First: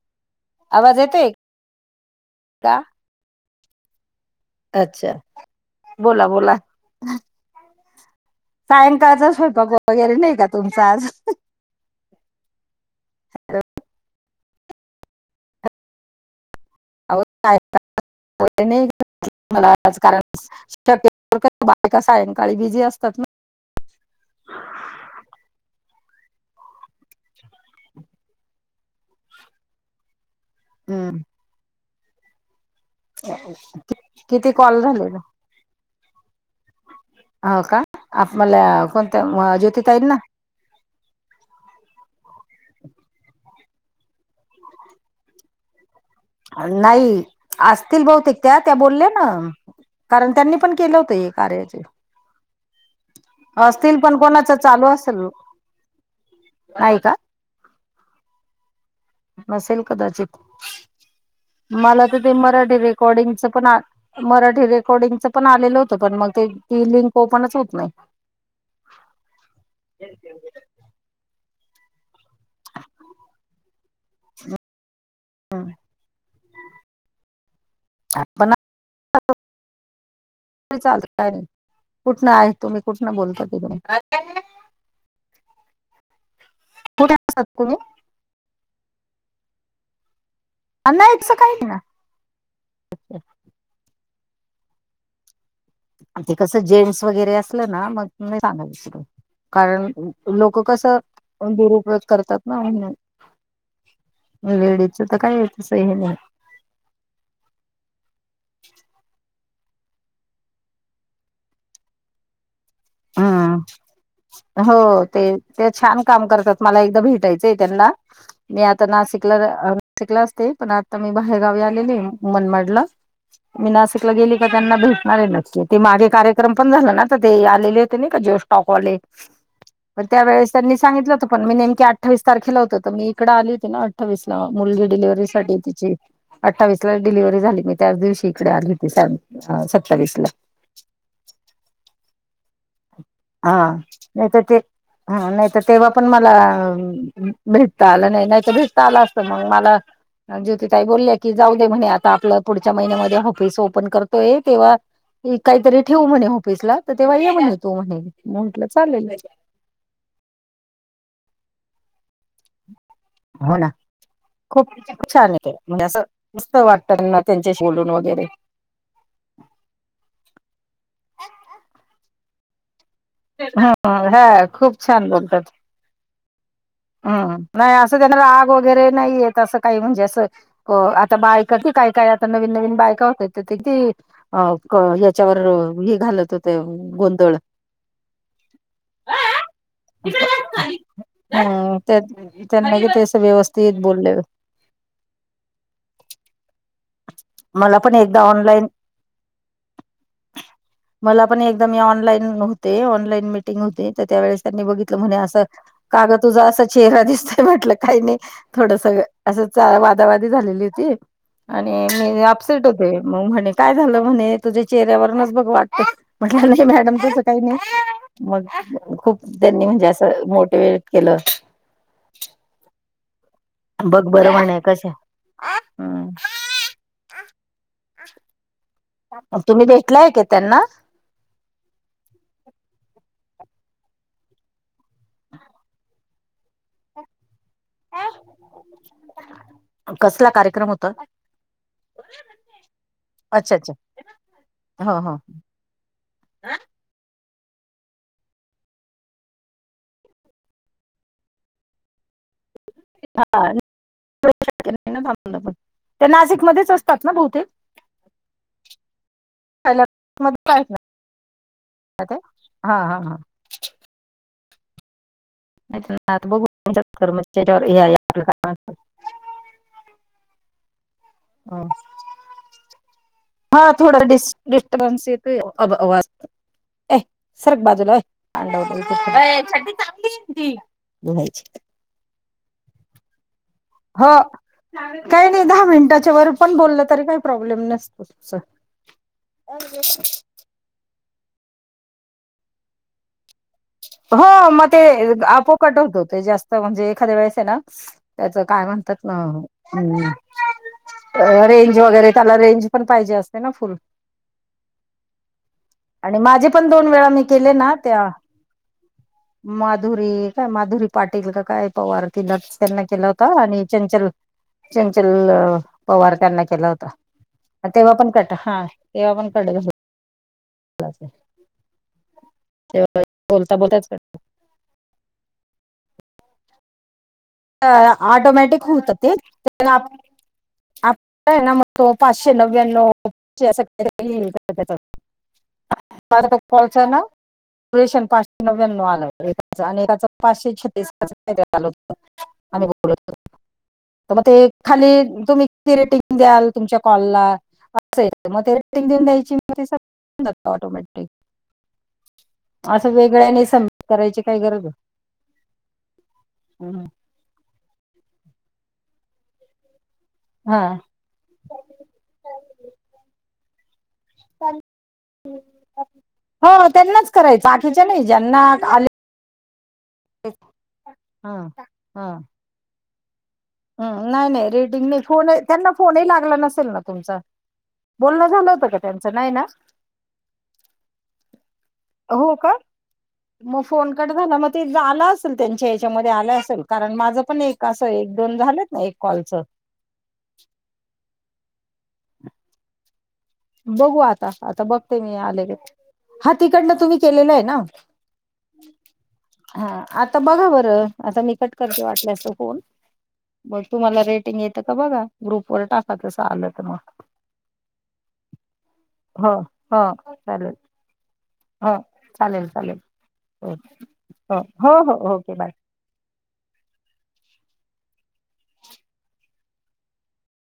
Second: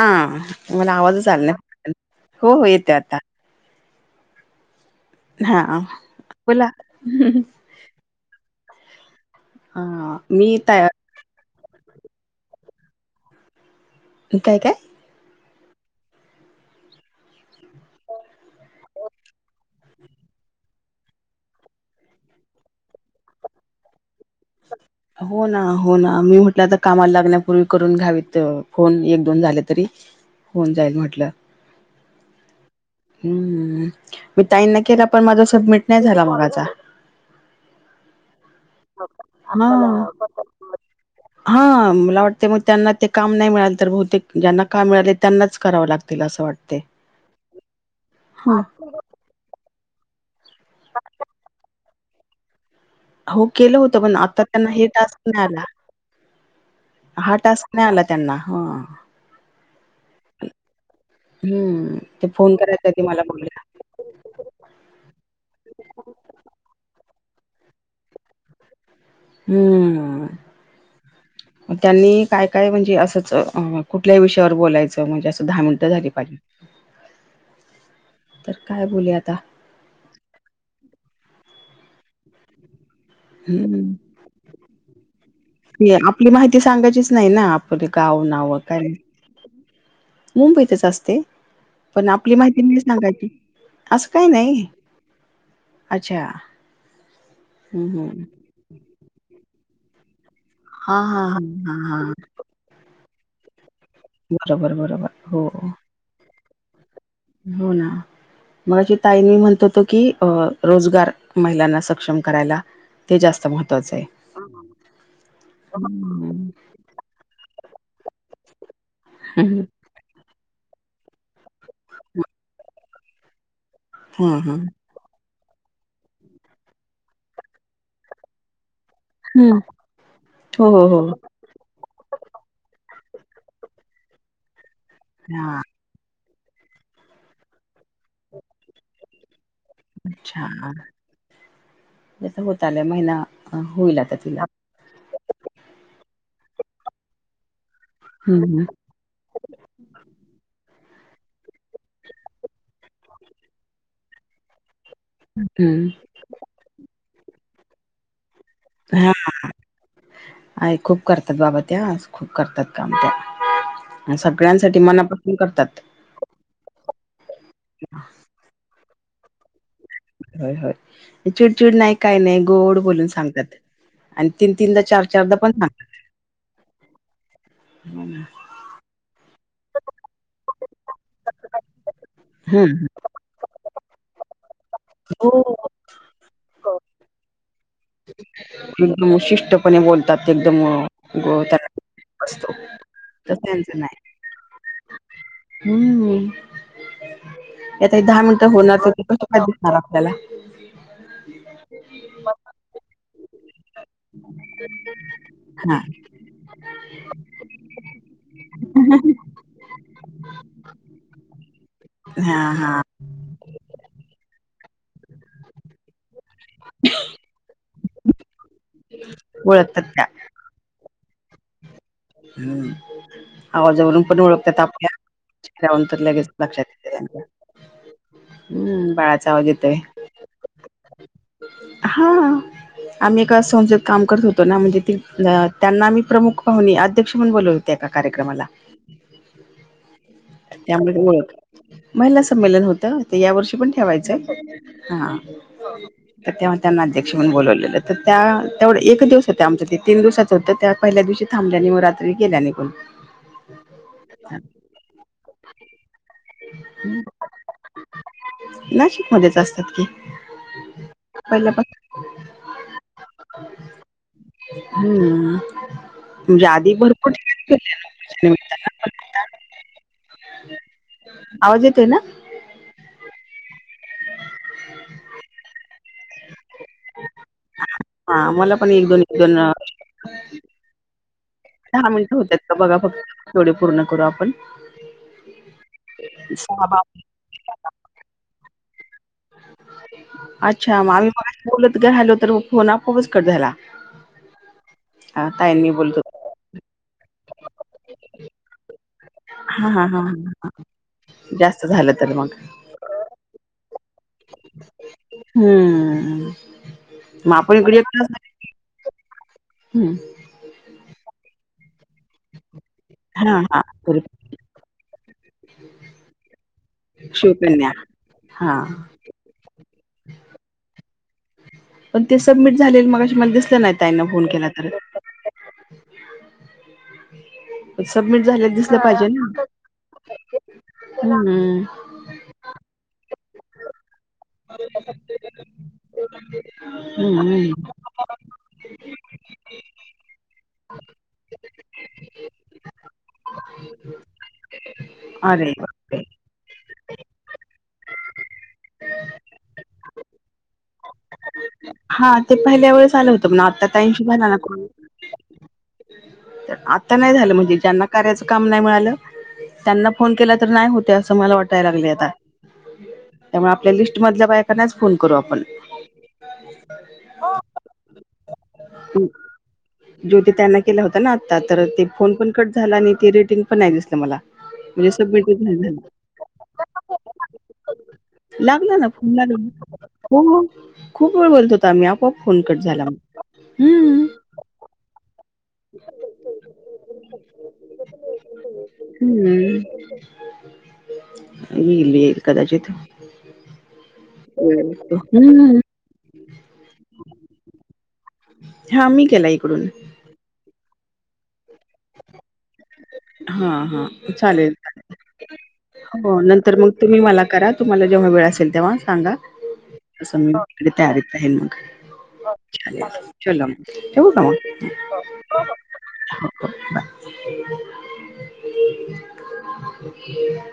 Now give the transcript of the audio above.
हा मला आवाज आला नाय. हो हो का? येते आता. अच्छा, हा बोला बोला. सायंकाळचा स्वयंपाक हा वगैरे नाही का मी तुमचा तया आज? काय काय? [unintelligible] कारण शकतो कधी बायका सायंकाळी बिझी असतात ना. [inaudible] हो ना हो ना मी म्हटलं आता कामाला लागण्यापूर्वी करून घ्यावीत फोन एक दोन झाले तरी होऊन जाईल हम्म म्हटलं. हम्म मी किती ताईन कॉल न केला झाले मग? पण माझा सबमिट नाही झाला मागाचा. हो का आस मला. [unintelligible] हा- हा मला वाटते मग त्यांना ते काम नाही मिळाल तर बहुतेक ज्यांना काम मिळाले त्यांनाच करावं लागत. नाही असतील बहुतेक त्या त्या बोलल्या ना कारण त्यांनी पण केलं होत हे कार्याचे हो केलं होत असतील पण आता कोणाच त्यांना चालू हे टास्क असेल नाही आला नाही का हा टास्क नाही आला त्यांना हा नसेल कदाचित हम्म, मला तर ते फोन मराठी करायच्या आधी मला रेकॉर्डिंगच बोलल्या. पण मराठी रेकॉर्डिंगच पण आलेलं होतं, पण मग ते ती लिंक ओपणच होत नाही. ह. हम्म, त्यांनी काय काय म्हणजे, असंच अ कुठल्याही विषयावर बोलायचं, म्हणजे असं दहा मिनिटं झाली पाहिजे. तर काय बोलुया आता? चालतय काय नाही, कुठन आहे तुम्ही कुठन बोलतो हम्म, तिथ? आपली माहिती सांगायचीच कुठे नाही ना, असतात तुम्ही आपण गावं नावं काय? मुंबईतच नाही असते. तसं काही नाही पण आपली माहिती नाही सांगायची, असं काही नाही. अच्छा. ते कसं जेन्टस वगैरे असलं हं, ना, मग हं. नाही सांगयच, कारण लोक ओझं- कसं, हां, हां, हां, हां, दुरुपयोग हां. करतात ना म्हणून. बरोबर, वेळेच बरोबर. तर काय, हो, येतसं हे नाही. हो ना. ‌ मगाशी ताई मी म्हणत होतो की, रोजगार महिलांना सक्षम करायला. ते जास्त हम्म, महत्त्वाचं आहे. हो ते ते छान काम हं. करतात, मला एकदा भेट टायचय त्यांनला, मी आता नाशिकला हम्म तिकडं असते. पण आता मी बाहेरगावी आलेले आहे, मनमाडला, मी नाशिक ला हो गेले का त्यांना भेटणार आहे नक्की, ते मागे कार्यक्रम पण झाला ना, ते आलेले होते नाही का, जे टॉप वाले मग त्यावेळेस त्यांनी हो हो सांगितले पण मी नेमकी अठ्ठावीस तारखेला होत, हो तर मी इकडे आली होती ना अठ्ठावीसला, मुली डिललेव्हरीसाठी हा तिची. अठ्ठावीसलाच डिलिव्हरी झाली, मी त्याच दिवशी इकडे आली [unintelligible] अच्छा, होत आल्या, महिना हा होईल आता नाही तर तिला. ते हा, नाही तर तेव्हा पण मला भेटता आलं नाही, नाही तर हम्म भेटता आला असत. मग मला ज्योतिताई बोलली, जाऊ दे म्हणे आता आपलं पुढच्या महिन्यामध्ये ऑफिस ओपन करत तेव्हा कायतर हम्म ठेवू म्हणे ऑफिसला, तेव्हा ये म्हणे, तो म्हणे म्हटलं चालेल. अ खूप करतात बाबा त्या, खूप करतात काम त्या. हो ना, आणि खूप सगळ्यांसाठी छान मनापासून आहे, केलं करतात म्हणजे असं मस्त वाटतं ना त्यांचेशी बोलून वगैरे. हो हो, चिडचिड नाही काय नाही, गोड बोलून सांगतात, हा आणि हा तीन तीनदा खूप चार छान चारदा बोलतात पण सांगतात. हम्म, नाही असं ग तर आग वगैरे नाहीयेत असं काही म्हणजे असं, आता बायका काय काय आता, नवीन नवीन हम्म बायका होत्या ते ते अ याच्यावर किती, हे घालत होते, गोंधळ. [inaudible] एकदम शिष्टपणे बोलतात एकदम, अ [unintelligible] असतो. त्यांना कि ते असं तर त्यांचं व्यवस्थित नाही बोलले. हम्म. मला पण आता हे दहा एकदा मिनटं ऑनलाईन होणार, तर ते कसं काय दिसणार आपल्याला? मला पण एकदा मी ऑनलाईन होते, ऑनलाईन मिटिंग होती, तर त्यावेेळेस त्यांनी बघितलं म्हणे असं हा का गं तुझा असा चेहरा दिसतोय, म्हटलं काई नाई. थोडसं, असंच वादावादी झालेली होती, आणि मी हा अपसेट हा होते, मग म्हणे काय झालं म्हणे, तुझ्या चेहऱ्यावरूनच बघ वाट म्हटलं नई मॅडम, तसं काई नई, मग खूप, त्यांनी ओळखतात म्हणजे असं, मोटिवेट केलं. हम्म, आवाजावरून बघ पण बरं म्हणे ओळखतात कसे आपल्या, चेहरावरून तर लगेच लक्षात येतं त्यांच्या, हम्म. बाळाचा आवाज तुम्ही येतोय, भेटलाय का त्यांना हा. आम्ही एका संस्थेत काम करत होतो ना, म्हणजे त्यांना आम्ही प्रमुख पाहूणे, अध्यक्ष म्हणून बोलवलं - तं एका कार्यक्रमाला. कसला कार्यक्रम होता? त्यामुळे ते ओळख महिला संमेलन होतं, आता या अच्छा वर्षी पण अच्छा ठेवायचंय, हो हो हा. तर तेव्हा त्यांना अध्यक्ष म्हणून बोलवलेलं, तर त्या तेवढं एक दिवस होत्या. आमचं ते तीन दिवसाचं होतं त्या पहिल्या दिवशी थांबल्या नी म रात्री गेल्या निघून [unintelligible] त्यांना शक्य नाई ना थांबणं पण, त्या नासिकमधेच असतात ना बहुतेक. नाशिकमध्येच [unintelligible] असतात की [inaudible] हा पहिल्यापासून हा हा. हूंम्म्म. नाई तर [unintelligible] बघू. ती त्यांच्याच भरपूर ठिकाणी कर्मचाऱ्यावर हे आहे आपलं फिरली काय म्हणतात. नोकरीच्या निमित्तानं. [inaudible] आवाज हं. येतोय ना? हा थोडा डिस्टरबन्स येतोय [unintelligible] अय, सरक बाजूला हां, मला पण व्हय [unintelligible] अ, [unintelligible] धुवायचीत. दहा मिनटं होत्यात का बघा फक्त. तेवढे पुर्ण हो!, काई नाई दहा मिनिटाच्या वर पण साबा बोललं तरी काय, प्रॉब्लेम नसतो [unintelligible] अच्छा, मग आम्ही मघाशी बोलत उभ्या राहिलो तर फोन आपोआपच कट झाला. हो, मग ते अ, आपोआप ताईंनी कट बोलत होतं होत्या. ते जास्त म्हणजे एखादे वेळेस ए ना, त्याचं काय म्हण -णतात ना, हां, हां, हां, हां. जास्त रेंज झालं वगैरे तर मग. त्याला रेंज पण पाहिजे असते ना फुल आणि हं. माझे पण दोन वेळा मी मग केले आपण ना, इकडे त्या एकटाच हं. माधुरी, काय माधुरी पाटील का काय पवार तिलाच, त्यांना केला होता हां, हां. आणि चंचल बरोबर. चंचल पवार त्यांना केला होता, शिवकन्या. पण तेव्हा पण कट, हां. हा तेव्हा पण [unintelligible] [unintelligible] पण ते सबमिट झालेल तेव्हा मगाशी मला बोलता दिसलं नाही बोलताच कट ताईंना फोन केला तर सबमिट झालेलं ऑटोमॅटिक दिसलं होत पाहिजे ते ना? हं, हं. [unintelligible] पाचशे नव्यान्नाव [unintelligible] [unintelligible] [unintelligible] होत हं, हं. मग ते खाली तुम्ही अरे बापरे! [unintelligible] [unintelligible] ऑटोमॅटिक, हा ते पहिल्या असं वेळेस आलं होतं पण वेगळ्यांनी आता संमिट ताईंशी करायची झाला ना काय गरज कॉल ये तर आता नाही झालं म्हणजे, ज्यांना कार्याचं काम नाही मिळालं त्यांना फोन केला तर नाही हा होते अस अस मला वाटायला लागले आता, त्यामुळे आपल्या लिस्ट मधल्या बायकांनाच फोन करू आपण हो त्यांनाच करायच बाकीच्या नाही ज्यांना आ [unintelligible] ज्योती ताईंना केला होता ना हा आता तर ते फोन पण कट झाला आणि ते रेटिंग पण नाही दिसलं हम्म मला नाही नाही रेडिंग म्हणजे नाही फोन सबमिटच नाही त्यांना झालं फोनही लागला नसेल ना तुमचा बोलणं झालं होतं लागला का ना त्यांचं फोन नाही ना लागला, हो हो खूप वेळ बोलत होत आम्ही, आपोआप हो फोन का कट झाला मग फोन हम्म कट झाला मग ते आला असेल त्यांच्या याच्यामध्ये आलं असेल कारण माझं पण एक कसं एक दोन झाल हम्म येईल येईल कदाचित, बघू आता, आता बघते मी आलेले, हम्म हा तिकडन तुम्ही केलेलं आहे ना हा मी केला इकडून हा आता बघा बरं, आता मी कट करते वाटल्या अस फोन, हा मग हा तुम्हाला रेटिंग चालेल येत चालेल बघा ग्रुप वर टाका हो तसं आलं नंतर तर मग तुम्ही मला कराल? तुम्हाला जेव्हा वेळ असेल तेव्हा? सांगा, हो हो तस मी चालेल इकडे तयारीत राहील मग चालेल चालो हो ठेऊ का म हो हो ओके हो बाय हो बाय [unintelligible]